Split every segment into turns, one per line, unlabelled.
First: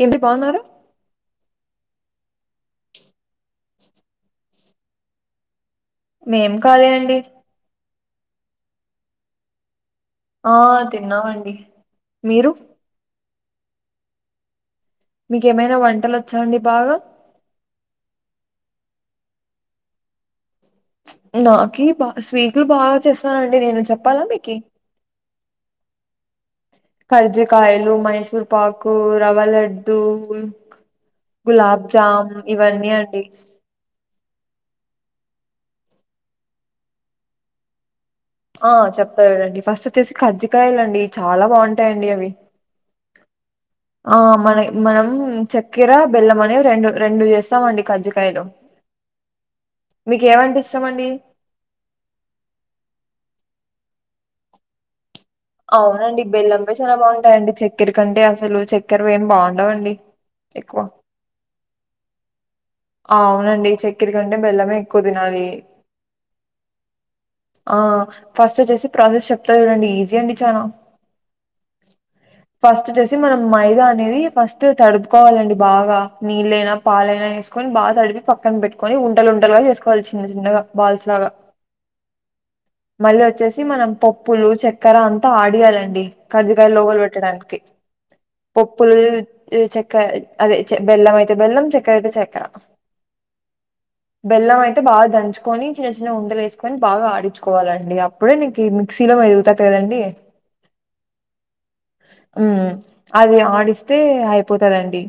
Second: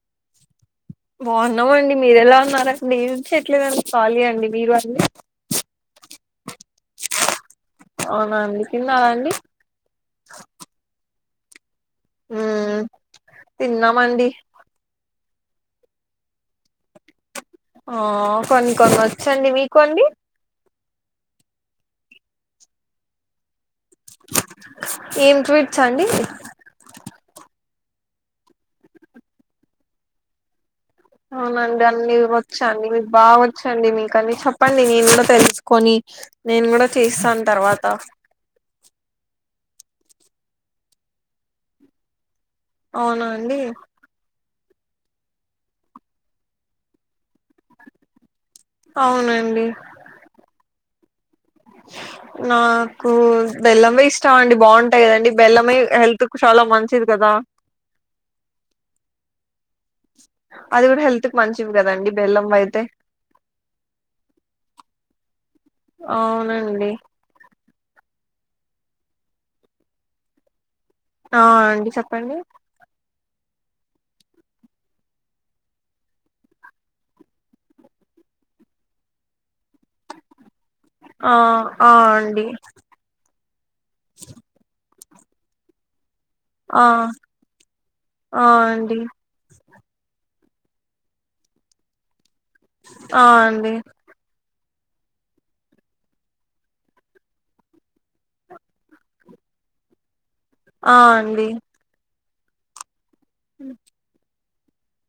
ఏమండి బాగున్నార
బాగున్నామండి మీరు ఎలా ఉన్నారండి ఏం చేయట్లెదండి ఖాళీ అండి మీరు అండీ
నేను ఖాళీ అండి
అవున అండి తిన్నార అండి
ఆ తిన్నామండి మీరు
మ్మ్ తిన్నామండి
మీకు ఏమైనా వంటలు వచ్చా అండి బాగా
ఆ కొన్ని కొన్ని వచ్చండి మీకు అండి
నాకి బా స్వీట్లు బాగా చేస్తానండి నేను చెప్ప
ఏం స్వీట్స్ అండి
కర్జికయాలు మైసూర్ పాకు రవ్వలడ్డు
అవునండి అన్నీ వచ్చాండి మీకు
అండి
బాగా వచ్చండి మీకు కనిసం చెప్పండి నేను కూడా తెలుసుకొని నేను కూడా చేస్తాను తర్వాత
ఆ చెప్పలండి ఫస్ట్ వచ్చేసి కజ్జికయలుండి చాలా బాగుంటాయండి అవి
అవునా అండి
ఆ మన మనం చక్కెర బెల్లం అనే రెండు రెండు చేస్తామండి కజ్జికయలు
అవునండి
చ్చమండి
నాకు బెల్లంమే ఇష్టమండి బావుంటాయ్ గదండిప్
అవునండి బెల్లం పెసరే బావుంటాయండి. చక్కెర కంటే అసలు చక్కెరవేం బావున్ లావండి ఎక్కువ
ఇవ్ గదండి బెల్లం వైత్
ఆ అవునండి చక్క్కెర కంటే బెల్లమే ఎక్కువ దినాలి.
అవునండి
ఆ ఫస్ట్ వచ్చేసి ప్రాసెస్ చెప్తా చూడండి. ఈజీ అండి చాలా
ఆ అండి చెప్పండి.
ఫస్ట్ వచ్చేసి మనం మైదా అనేది ఫస్ట్ తడుపుకోవాలండి. బాగా నీళ్ళైనా పాలైనా ఏస్ కొని బా తడిపి పక్కన బెట్టుకొని ఉంటల్ ఉంటలుగా జేసుకోవాలి చిన్న చిన్నగా బాల్స్ లాగా
ఆ ఆ అండి
మళ్ళీ వచ్చేస్ ఈ మనం పప్పులు చక్కెర అంతా ఆడియాలండి. కర్జీకాయల్
ఆ
లోబల్ పెట్టడానికి
ఆ
పప్పులు
అండి
ఈ చెక్ కాద్ అదే బెల్లం అయితే బెల్లం, చక్కెర అయితే చక్కెర.
ఆ అండి.
తే బా దంచుకొని చిన్న చిన్న ఉండలు ఏసుకొని బాగా ఆడించుకోవాలండి. అప్పుడే నీకు ఈ మిక్సీలో మెదుగుతద్ తే రాండియే
ఆ అండి.
ఊమ్ అది ఆడిస్తే అయిపోతదండి.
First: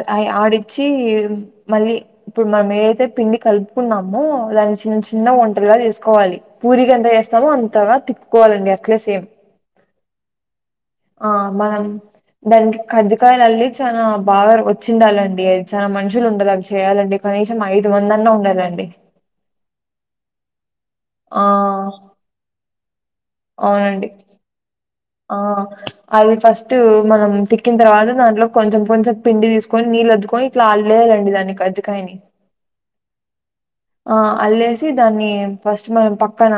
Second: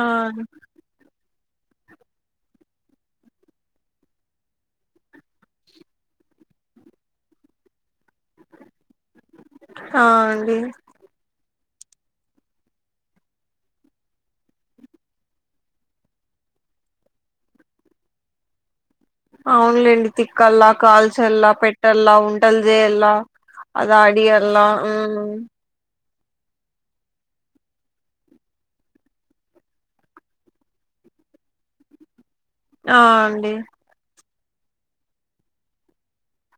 ఆ
అయ్ ఆడిచిమ్ మళ్ళీ ఇప్పుడు మనం ఏదైతే పిండి కలుపుకున్నామో దాని చిన్న చిన్న ఉంటలుగా జేసుకోవాలి. ఊరిగ్ ఎంత ఏస్తామో అంతగా తిప్పుకోవాలండి అట్లే సేమ్
ఆ అండి
ఆ మనం దానికి కర్జకాయలు అల్లి చానా బాగా వచ్చిండాలండి అవి చాలా మనుషులు ఉండాల్ అవి చేయాలంటే కనీసం ఐదు మంది అన్నా ఉండాలండి.
అవునులేండి. తిక్కల్లా
ఆ
కాల్చల్లా పెట్టల్లా ఉంటల్ జేయల్లా అది
అవునండి
ఆడియా అలా ఉహ్
ఆ అది ఫస్ట్ మనం తిక్కిన్ తర్వాత దాంట్లో కొంచెం కొంచెం పండి దిసుకొని నీళ్ళు అద్దుకొని ఇట్లా ఆల్ లేదండి. దాని కజ్జి కాయని
ఆ అండి.
ఆ అల్లేసి దాన్ని ఫస్ట్ మనం పక్కన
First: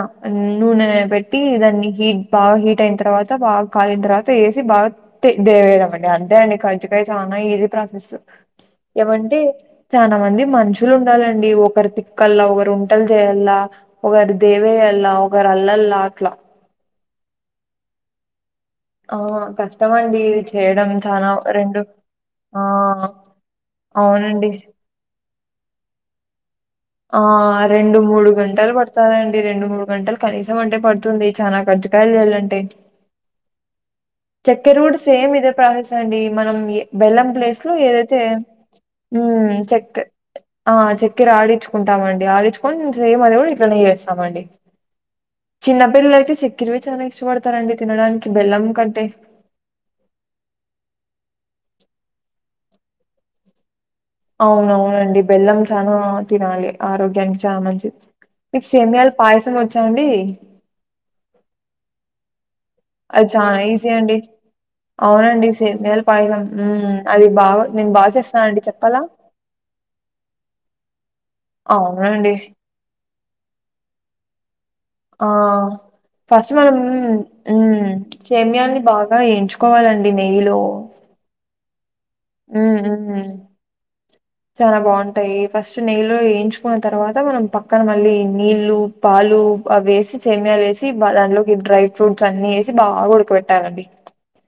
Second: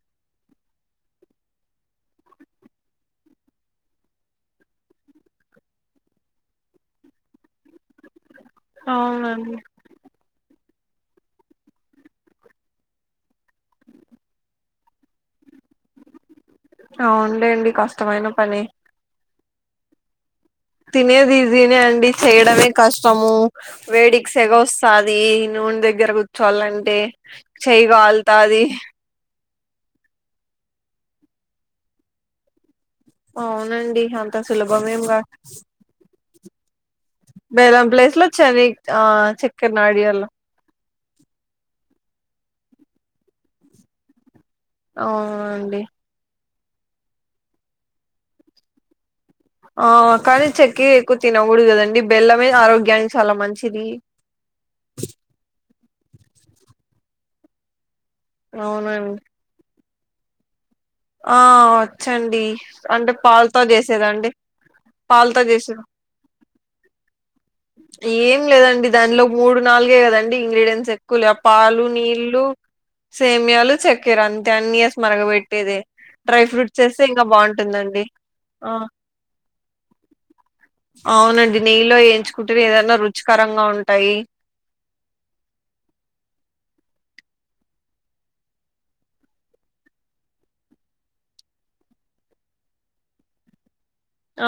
నూనె బెట్టి దాన్ని హీట్ బాగ హీట్ అయిన్ తర్వాత్ త బాగా కాలిన్ తర్వాత ఏసి బాగ తే దేవేయడం అంతే అండి కజ్జికాయ చానా ఈజీ ప్రాసెసు. ఏవంటే
అవునండి
చానా మంది మనుషు లుండాలండి. ఒకరు తిక్కల్లా ఒగరు వంటల్ జేయల్లా, ఒగరు దేవేయల్లా, ఒగరు అల్లల్ లా అట్లా
అవునులేండి కష్టమైన పనే
ఓ కష్టమండి.
తినేది ఈజీనే అండి, చేయడమే
ఆ
కష్టము వేడికి
అవునండి.
సెగ వసాది. నూన్ దగ్గర కూర్చోవాలంటే
ఆ!
చేయి గాళ్తాతాది.
రెండు మూడు గంటలు కనీసం అంటే పడుతుంది. చానా కజ్జకాయలు చేయాలంటే
అవునండి అంత
చక్కెర కూడా
సులభమేం కాదు
సేమ్ ఇదే ప్రాసెస్ అండి మనం ఏ బెల్లం ప్లేస్ లో
బెల్లం ప్లేస్
ఏదైతే
లో చని ఆ
ఉహ్
చక్కెర
చెక్
నాడియాల
ఆ చక్కెర ఆడించుకుంటామండి. ఆడించుకొని సేమ్ అది కూడా ఇట్లనే చేస్తామండి.
అవునండి.
తిరువచానా ఇష్టపడతారండి తినడానికి బెల్లం కంటే
పూడు కదండి. బెల్లమే ఆరోగ్యానికి చాలా మంచిది.
అవునవునండి. బెల్లం చానా తినాలి ఆరోగ్యానికి చా మంచిద్. మీకు సేమియాల
అవునండి
పాయసం వచ్చాండి
ఆ వచ్చండి అంటే
అది చాల
పాలతో
ఈజీ అండి
చేసేదండి పాలతో
అవునండి
చేసేది
సేమియాల పాయసం అది బాగా నేను బాగా
ఏం
చేస్తానండి
లేదండి
చెప్పాలా
దానిలో మూడు నాలుగే కదండి ఇంగ్రిడియంట్స్ ఎక్కువ లే పాలు
అవునండి.
నీళ్లు సేమయాలు చెక్కర అ టెన్ ఇయర్స్
ఆ!
మరగబెట్టేదే డ్రై
ఫస్ట్ మనం
ఫ్రూట్స్ ఏస్తే ఇంకా బాగుంటుందండి ఆ
సేమ్యాన్ని బాగా ఎంచుకోవాలండి నెయ్యిలో
అది నెయ్యిలో ఎ
మ్ ఉహుమ్ చాలా బాగుంటాయి ఫస్ట్ నెయ్యిలో ఎంచు న్న తర్వాత మనం పక్కన మళ్ళీ నీళ్లు పాలు అవి వేసి సేమియాలు వేసి దానిలోకి డ్రై ఫ్రూట్స్ అన్ని వేసి బాగా ఉడక పెట్టాలండి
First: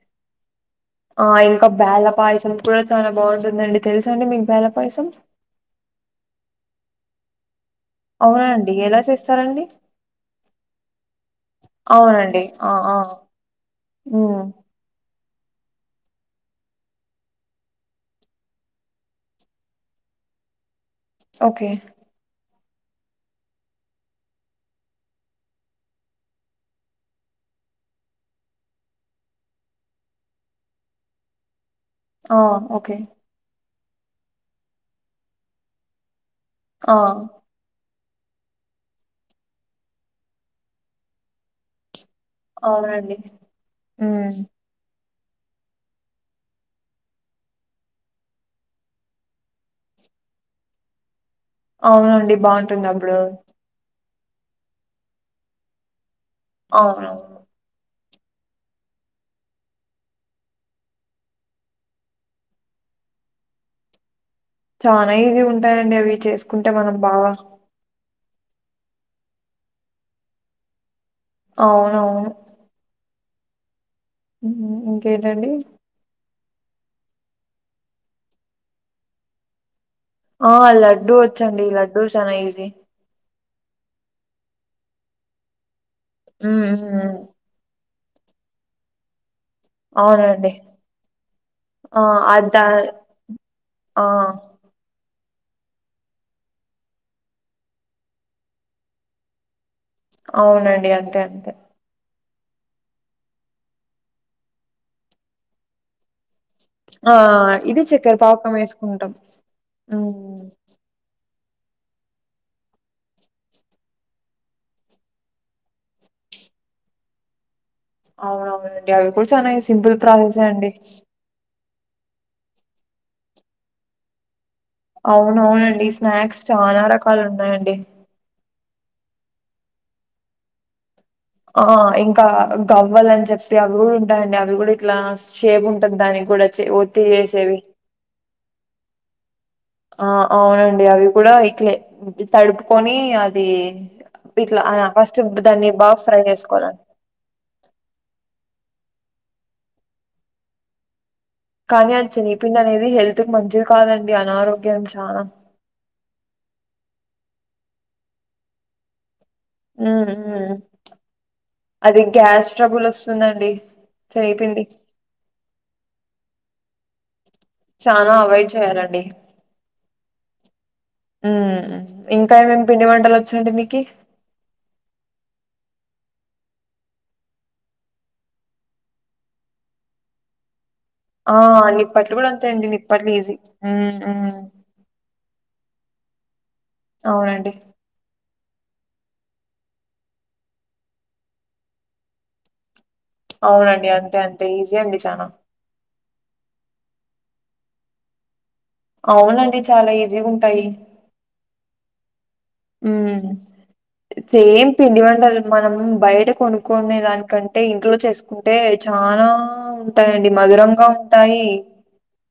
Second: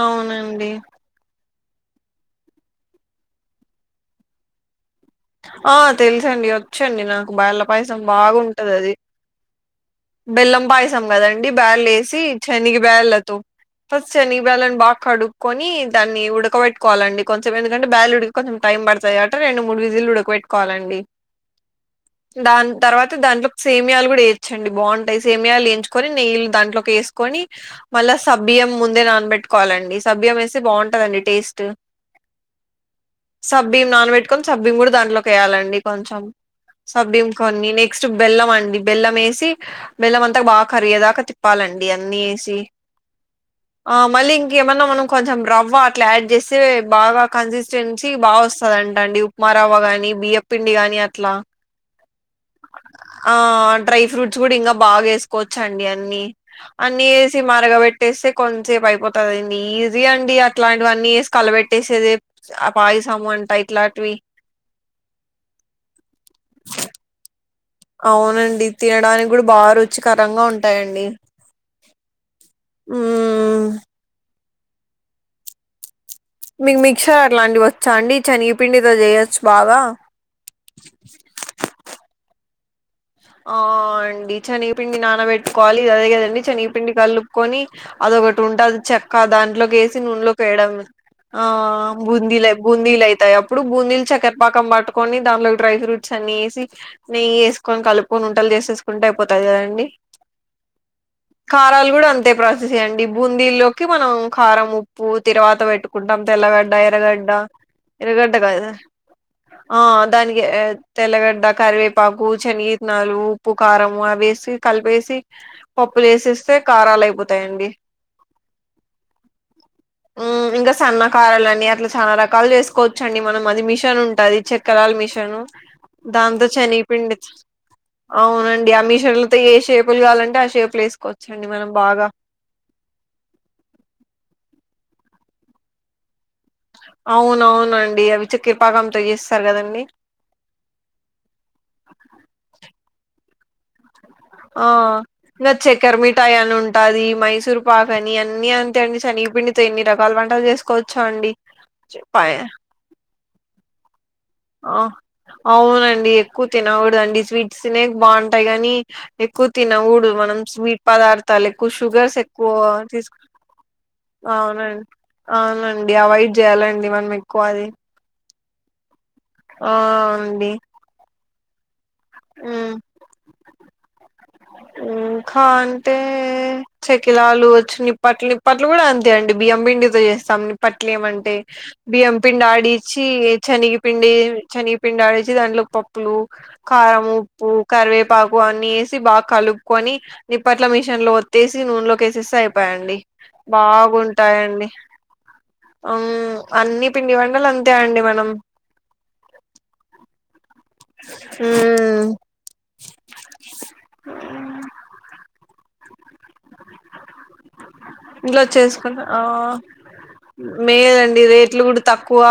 అవునండి
ఆ ఇంకా బేలపాయసం కూడా చాలా బాగుంటుందండి తెలుస అండి మీకు బేలపాయసం
ఆ తెలుసండి వచ్చండి నాకు బేలపాయసం
అవునా అండి.
బాగుంటది అది
ఎలా చేస్తారండి?
బెల్లం పాయసం కదండి బాల్ వేసి
అవునండి. ఆ!
శనిగి
ఆ!
బాళ్ళతో ఫస్ట్ సెనిగి
హ్మ్.
బాల్ ని బాగా కడు కొని దాన్ని ఉడకబట్కోవాలండి కొంచెం ఏందుకంటే బ్యల్ ఉడికి కొంచెం టైం పడుతాది కాబట్టి రెండు మూడు విజి ఉడకబెట్టుకోవాలండి
ఓకే
దాని తర్వాత దాంట్లో సేమయాలు కూడా వేచండి బాగుంటాయి సేమయాలు వేంచుకొని నెయ్యలుు దాంట్లో వేసుకొని మళ్ళా సబియంం ముందే నానబెట్టుకోవాలండి సబియంం వేస్తే బాగుంటందండి టేస్ట్
ఓ ఓకే
సబ్బీం నాన్ వెజ్ కొని సబ్బీం కూడా దాంలో వేయాలండి కొంచెం
ఆ!
సబ్బీం కొన్ని నెక్ నెక్స్ట్ బెల్ం అండి బెల్ం వేసి బెల్లం అంతా బా కరిగెదాకా తిప్పాలిండి న్నిసి
అవునండి.
మళ్ళ
హ్మ్.
ఇంకమన్నా మన కొంచెం రవ్వ అట్లా యాడ్ చేస్తే బాగా కన్సిస్టెన్సీ బా వస్తుందింట అండి మరావ గాని బియ్య పిండి గాని అట్లా
అవునండి బాగుంటుంది అప్పుడు
ఆ డ్రై ఫ్రూట్స్ కూడా ఇంకా బాగా వేసుకోవచ్చండి అన్ని అన్ని
అవునవును.
వేసి మరగబట్ పెట్టేస్తే కొంచసేపు అయిపోతుందిండి ఈజీ అండి అట్లాంటివన్నీ వేసి కలబెట్టేసేది సమ్ వాట్ టైమ్ ఇలాంటివి
చాలనా ఈజీ ఉంటాయంండి అవి చేసుకుంటే మనం బాగా
అవునండి తినడానికి కూడా బాగా రుచికరంగా ఉంటాయండి
అవునవును
ఆ
ఇంకేంటండి
మీకు మిక్సర్ అట్లాంటివి వచ్చా అండి శనిగిపిండితో చేయొచ్చు బాగా
ఆ లడ్డూ వచ్చండి లడ్డూ చనా ఈజీ
ఆ అండి శనిపిండి నానబెట్టుకోవాలి ఇది అదిగదండి
హ్మ్.
శనిపిండి
హ్మ్.
కలుపుకొని అదొ ఒకటి ఉంటుది చెక్క దాంట్లోకేసి నూనెలో
అవునండి.
పోయడం ఆ
ఆ!
బూందీలు
అద్ద
బూందీలు అయితాయి అప్పుడు
ఆ!
బూందీలు చక్కెరపాకం పట్టుకొని దానిలో డ్రై ఫ్రూట్స్ అన్నిేసి నెయ్యిేసుకొని కలుపుకొని ఉంటలు చేసేసుకుంటే అయిపోతాయి కదండి
అవునండి అంతే అంతే
కారాలు కూడా ప్రాసెస్ చేయండి బూందీల్లోకి మనం కారం ఉప్పు తరువాత పెట్టుకుంటాం తెల్లగ
ఆ!
ఎరగడ్డ
ఇది చక్కెర
ఎగడ్డద
పాకం ఏసుకుంటాం. హ్మ్.
దానికి తెల్లగడ్డ కవే పకుగుని నాలు ఉప్పు కారం అవిసి కలిపేసి పప్పులు వేసేస్తే కారాలు అయిపోతాయండి
అవునవునండి అవి కూడా చాల సింపుల్ ప్రాసెసే
మ్మ్
అండి
ఇంకా సన్న కారాలని అట్లా చాలా రకాలు చేసుకోవచ్చండి మనం అది మిషన్ ఉంటుంది చె కాల మిష్ర ను
అవునవునండి. స్నాక్స్
దాంంతో చని
చాలా
పిండ
రకాలున్నాయండి.
అవునండి ఆమష్వర్లతో ఏ షేపులు కావాలంటే ఆ షేపులు వేసు
ఆ ఇంకా గవ్వల్ అని చెప్పి అవి కూడా ఉంటాయండి అవి కూడా ఇట్లా షేప్ ఉంటంది దానికి కూడాఅచ్చి వత్తి చేసేవి
అవునవునండి అవి చక్కెరపాకంతో చేస్తారు కదండి
ఆ అవునండి అవి కూడా ఇట్లే తడుపుకొని అది ఇట్లా
ఆ
ఫస్ట్
ఇంకా
దాన్ని బాగా ఫ్రై
చక్కెరమిఠాయి అని
చేసుకోవాలండి
ఉంటాది మైసూర్ పాక అని అన్ని అ అండి శెనగపిండితో ఎన్ని రకాల వంటలు చేసుకోవచ్చొ అండి
కానీ అచ్చనగ
చెప్పాయే
పిండి అనేది హెల్త్ కి మంచిది కాదండి
అ
అనారోగ్యం చాలా
అవునండి ఎక్కువ తినకూడదండి స్వీట్స్ తినేకి బావుంటాయి గానీ ఎక్కువ
ఉమ్
తినకూడదు మనం
ఉమ్
స్వీట్ పదార్థాలు ఎక్కువ
అది
షుగర్స్
గ్యాస్
ఎక్కువ
ట్రబుల్
తీసుకు
వస్తుందండి శనగపిండి
అవునండి అవునండి అవాయిడ్ చేయాలండి మన
చానా అవాయిడ్ చేయ్యాలండి
ఆ అండి
మ్ ఇంకా ఏమేమి
ఉమ్
పిండి వంటలు వచ్చండి మీకి
ఇంకా అంటే చెకిలాలు వచ్చి నిప్పట్లు నిప్పట్లు కూడా అంతే అండి బియ పిండి తొ చేస్తాం నిప్ పట్లేమంటే
ఆ నిప్పట్లు
బియ్యం
కూడా
పిండి
అంతే అండి
ఆడించి
నిప్పట్లు ఈజీ ఉమ్
శనిగిపిండి
ఉమ్
శనిగిపిండి ఆడించి దాంట్లోపప్ ప్పు కారం ఉప్పు
అవునండి.
కరివేపాకు అన్నీ ఏసి బా కలుపుకొని నిప్పట్ల మిషన్ లో ఒత్తేేసి నూనెలోకేసేస్త అయిపోయాయండి
అవునండి. అంతే అంతే
బాగుంటాయండి
ఈజీ అండి చానా.
మ్ అన్ని పిండి వంటలు అంతే అండి మనం
అవునండి చాలా ఈజీ గా ఉంట
మ్
సేమ్ పిడివంటల్ మనం బయట కొనుకునె దానికి కం అయి ఇంట్లో చేసుకుంటే
చేసుకుంటా ఆ
చాలా ఉంటాయండి మధురంగా
మేలండి
ఉంటాయి
రేట్లు కూడా తక్కువ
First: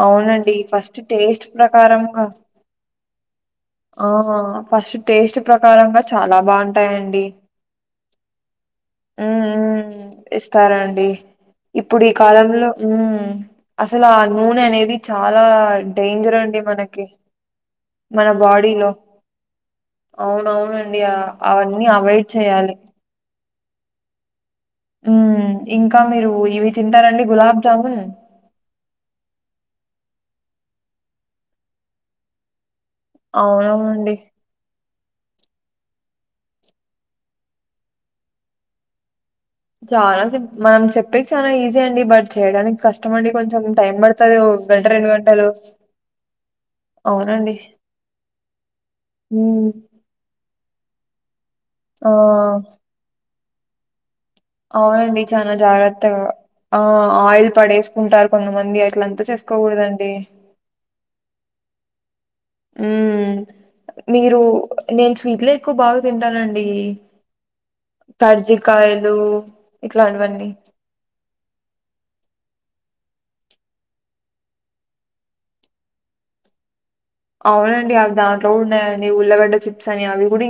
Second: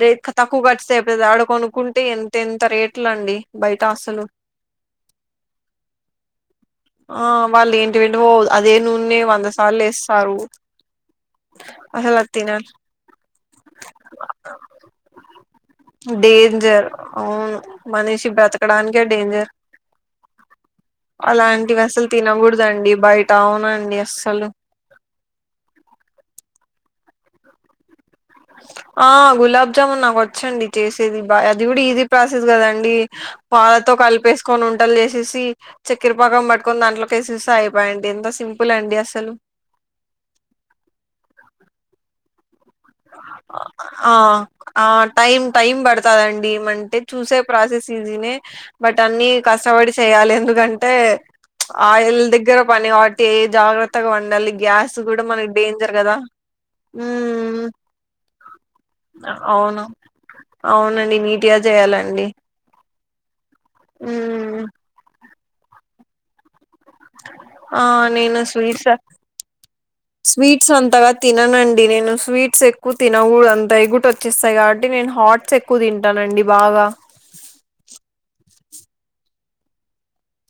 రేట్
అవునండి.
తక్కువ కొస్త
ఫస్ట్
[unintelligible] ఆడ
టేస్ట్
కొనుకుంటే
ప్రకారంగా
ఎంత ఎంత రేట్లుండి బయట అసలు
ఆ ఫస్ట్ టేస్ట్ ప్రకారంగా చాలా బావుం ఉంటాయండి
ఆ వాళ్ళు ఏంటివేంటివో అదే నూనె వంద సార్లు ఏస్తారు
ఇస్తారాండి ఇప్పుడు ఈ
అసలు అది
కాలంలో
తినాలి
ఉ అసలు ఆ నూనె అనేది చాలా డేంజర్ అ
ంజర్ అవును మనిష
బాడీలో.
బ్రతకడానికే డేంజర్
అవునవునండి ఆ అవన్నీ
అలాంటివి అసలు
అవాయిడ్ చేయాలి
తినకూడదండి బయట అవునండి అస్సలు
ఉ ఇంకా మీరు ఇవి తింటారండి గులాబ్ జాముూన్
ఆ గులాబ్జామున్ నాకు వచ్చండి చేసేది బాయ్ అది కూడా ఈజీ ప్రాసెస్ కదండి డి పాాలతో
అవునవునండి
కలిపేసుకొని వుండలు చేసేసి చక్క్కరపాకం పట్టుకొని దాంట్లోకిఎసెస్తే అయిపోయెండి ఎంత సింపుల్ అండి అస్సలు
చాలా సి మనం చెప్పేకి చాలా ఈజీ అండి బట్ చేయడానికి కష్టం అండి కొంచెం టైం
ఆ
పడుతది ఓ గంట
ఆ
రెండు
టైమ్
గంటలు
టైమ్ పడుతదండి అంటే చూసే
అవునండి
ప్రాసెస్ బట్ అన్ని
ఉమ్
కష్టపడి చేయాలి ఎందుకం టే
ఆ
ఆయిల్ దగ్గర పని వాటి జాగ్రత్తగా వం మళ్ళీ గ్యాస్
అవునండి
కూడా మనకి
చానా
డేంజర్ కదా
జాగ్రత్తగా ఆ ఆయిల్ పడేసుకుంటారు కొంతమంది అట్లంతా
అవును
చేసుకోకూడదండి
అవునండి నీట్గా చేయాల
ఉ మీరు
ఉమ్
నేను స్వీట్ లే ఎక్కువ బాగా తింటానండి
ఆ నేను స్వీట్స్
కర్జికాయలు ఇట్లాంటివన్నీ
స్వీట్స్ అంతగా తిననండి నేను స్వీట్స్ ఎక్ ఎక్కువ తినగూడదంట ఎగుట వచ్చేస్తాయి కాబట్టి నేను హాట్స్ ఎక్కువ తింటానండి బాగా
అవునండి అవి దాంట్లో కూడా ఉన్నాయండి ఉల్లగడ్డ చిప్స్ అని అవి కూడా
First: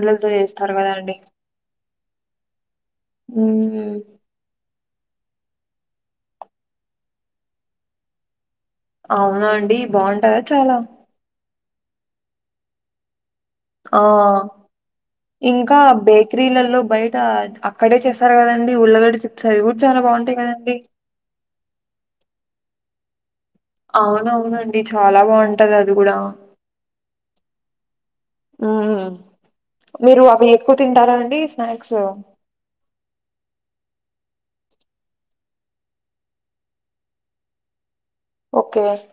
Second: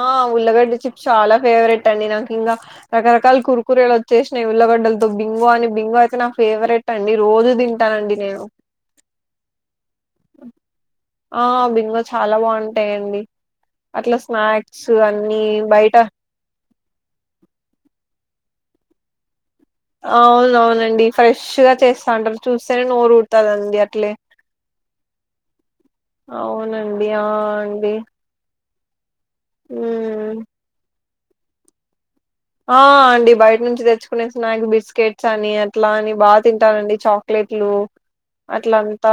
ఆ ఉల్లగడ్డ చిప్స్ చాలా ఫేవరెట్ అండి నాకు ఇంకా రకరకాల
హ్మ్.
కురుకురేలు వచ్చేసినాయి ఉల్లగడ్డలు బింగో అని బింగో అయితే నా ఫేవరెట్ అండి రోజు తింటానండి నేను
అవునా అండి బావుంటాయ చాలా
ఆ బింగో చాలా బావుంటాయండి
ఆ!
అట్లా స్నాక్స్ అన్ని
ఇంకా
బయట
బేకరీలలో బయట అక్కడే చేస్తారు కదండి ఉళ్ళగడ
అవున అవునండి ఫ్రెష్ గా చేస్తాంటారు చూస్తే నోరుూట్ వస్తుదండి అట్లే
అవునవునండి. చాలా బావుంటది అది గూడా.
అవునండి ఆ అండి
మీరు
ఉమ్
అవి ఎక్కువ తింటారా అండి స్నాక్స్
ఆ అండి బయట నుంచి తెచ్చుకునే స్నాక్ బిస్కెట్స్ అని అట్లా అని బాగా తింటానండి చాక్లెట్ ఎట్లు
ఓకే.
అట్లంతా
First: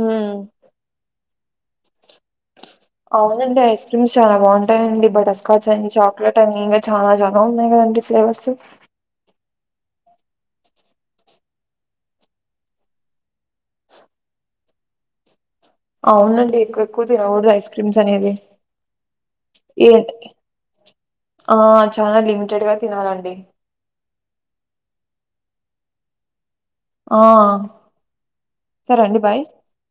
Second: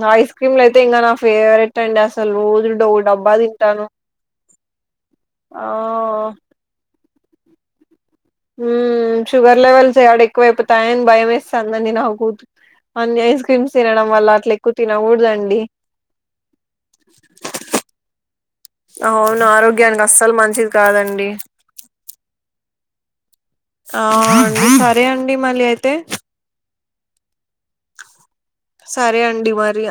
హ్మ్.
ఐస్ క్రీమ్లు అయితే ఇంకా నా ఫేవరెట్ అండి అ ౌ
అవునండి ఐస్ క్రీమ్స్ చాలా బాగుంటాయిండి
ఆ
బటర్స్కాచ్ అని చాక్లెట్ అని ఇంకా చాలా చ దండి
షుగర్ లెవెల్ చే అడే ఎక్కువైపోతాయని భయం వేస్తుందిండి నాకు కూతు అన్ని ఐస్ క్రీమ్స్ తినడం వల్ల అట్ల ఎక్కువ తినకూడదుబండి
అవునండి ఎక్కువ ఎక్కువ తినకూడదు ఐస్ క్రీమ్స్ అనేది
అవును
ఏ
ఆరోగ్యానికి అస్సలు మంచిది కాదండి
ఆ చాలా లిమిటెడ్ గా తినాలండి
ఆ సరే అండి మళ్ళీ అయితే
ఆ
సరే అండి మరి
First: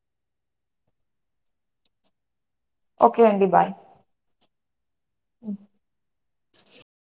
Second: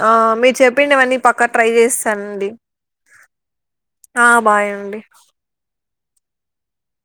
మీరు చెప్పిండ ఏవన్నీ పక్కా ట్రై చేస్తానండి
ఓకే అండి బాయ్
ఆ బాయ అండి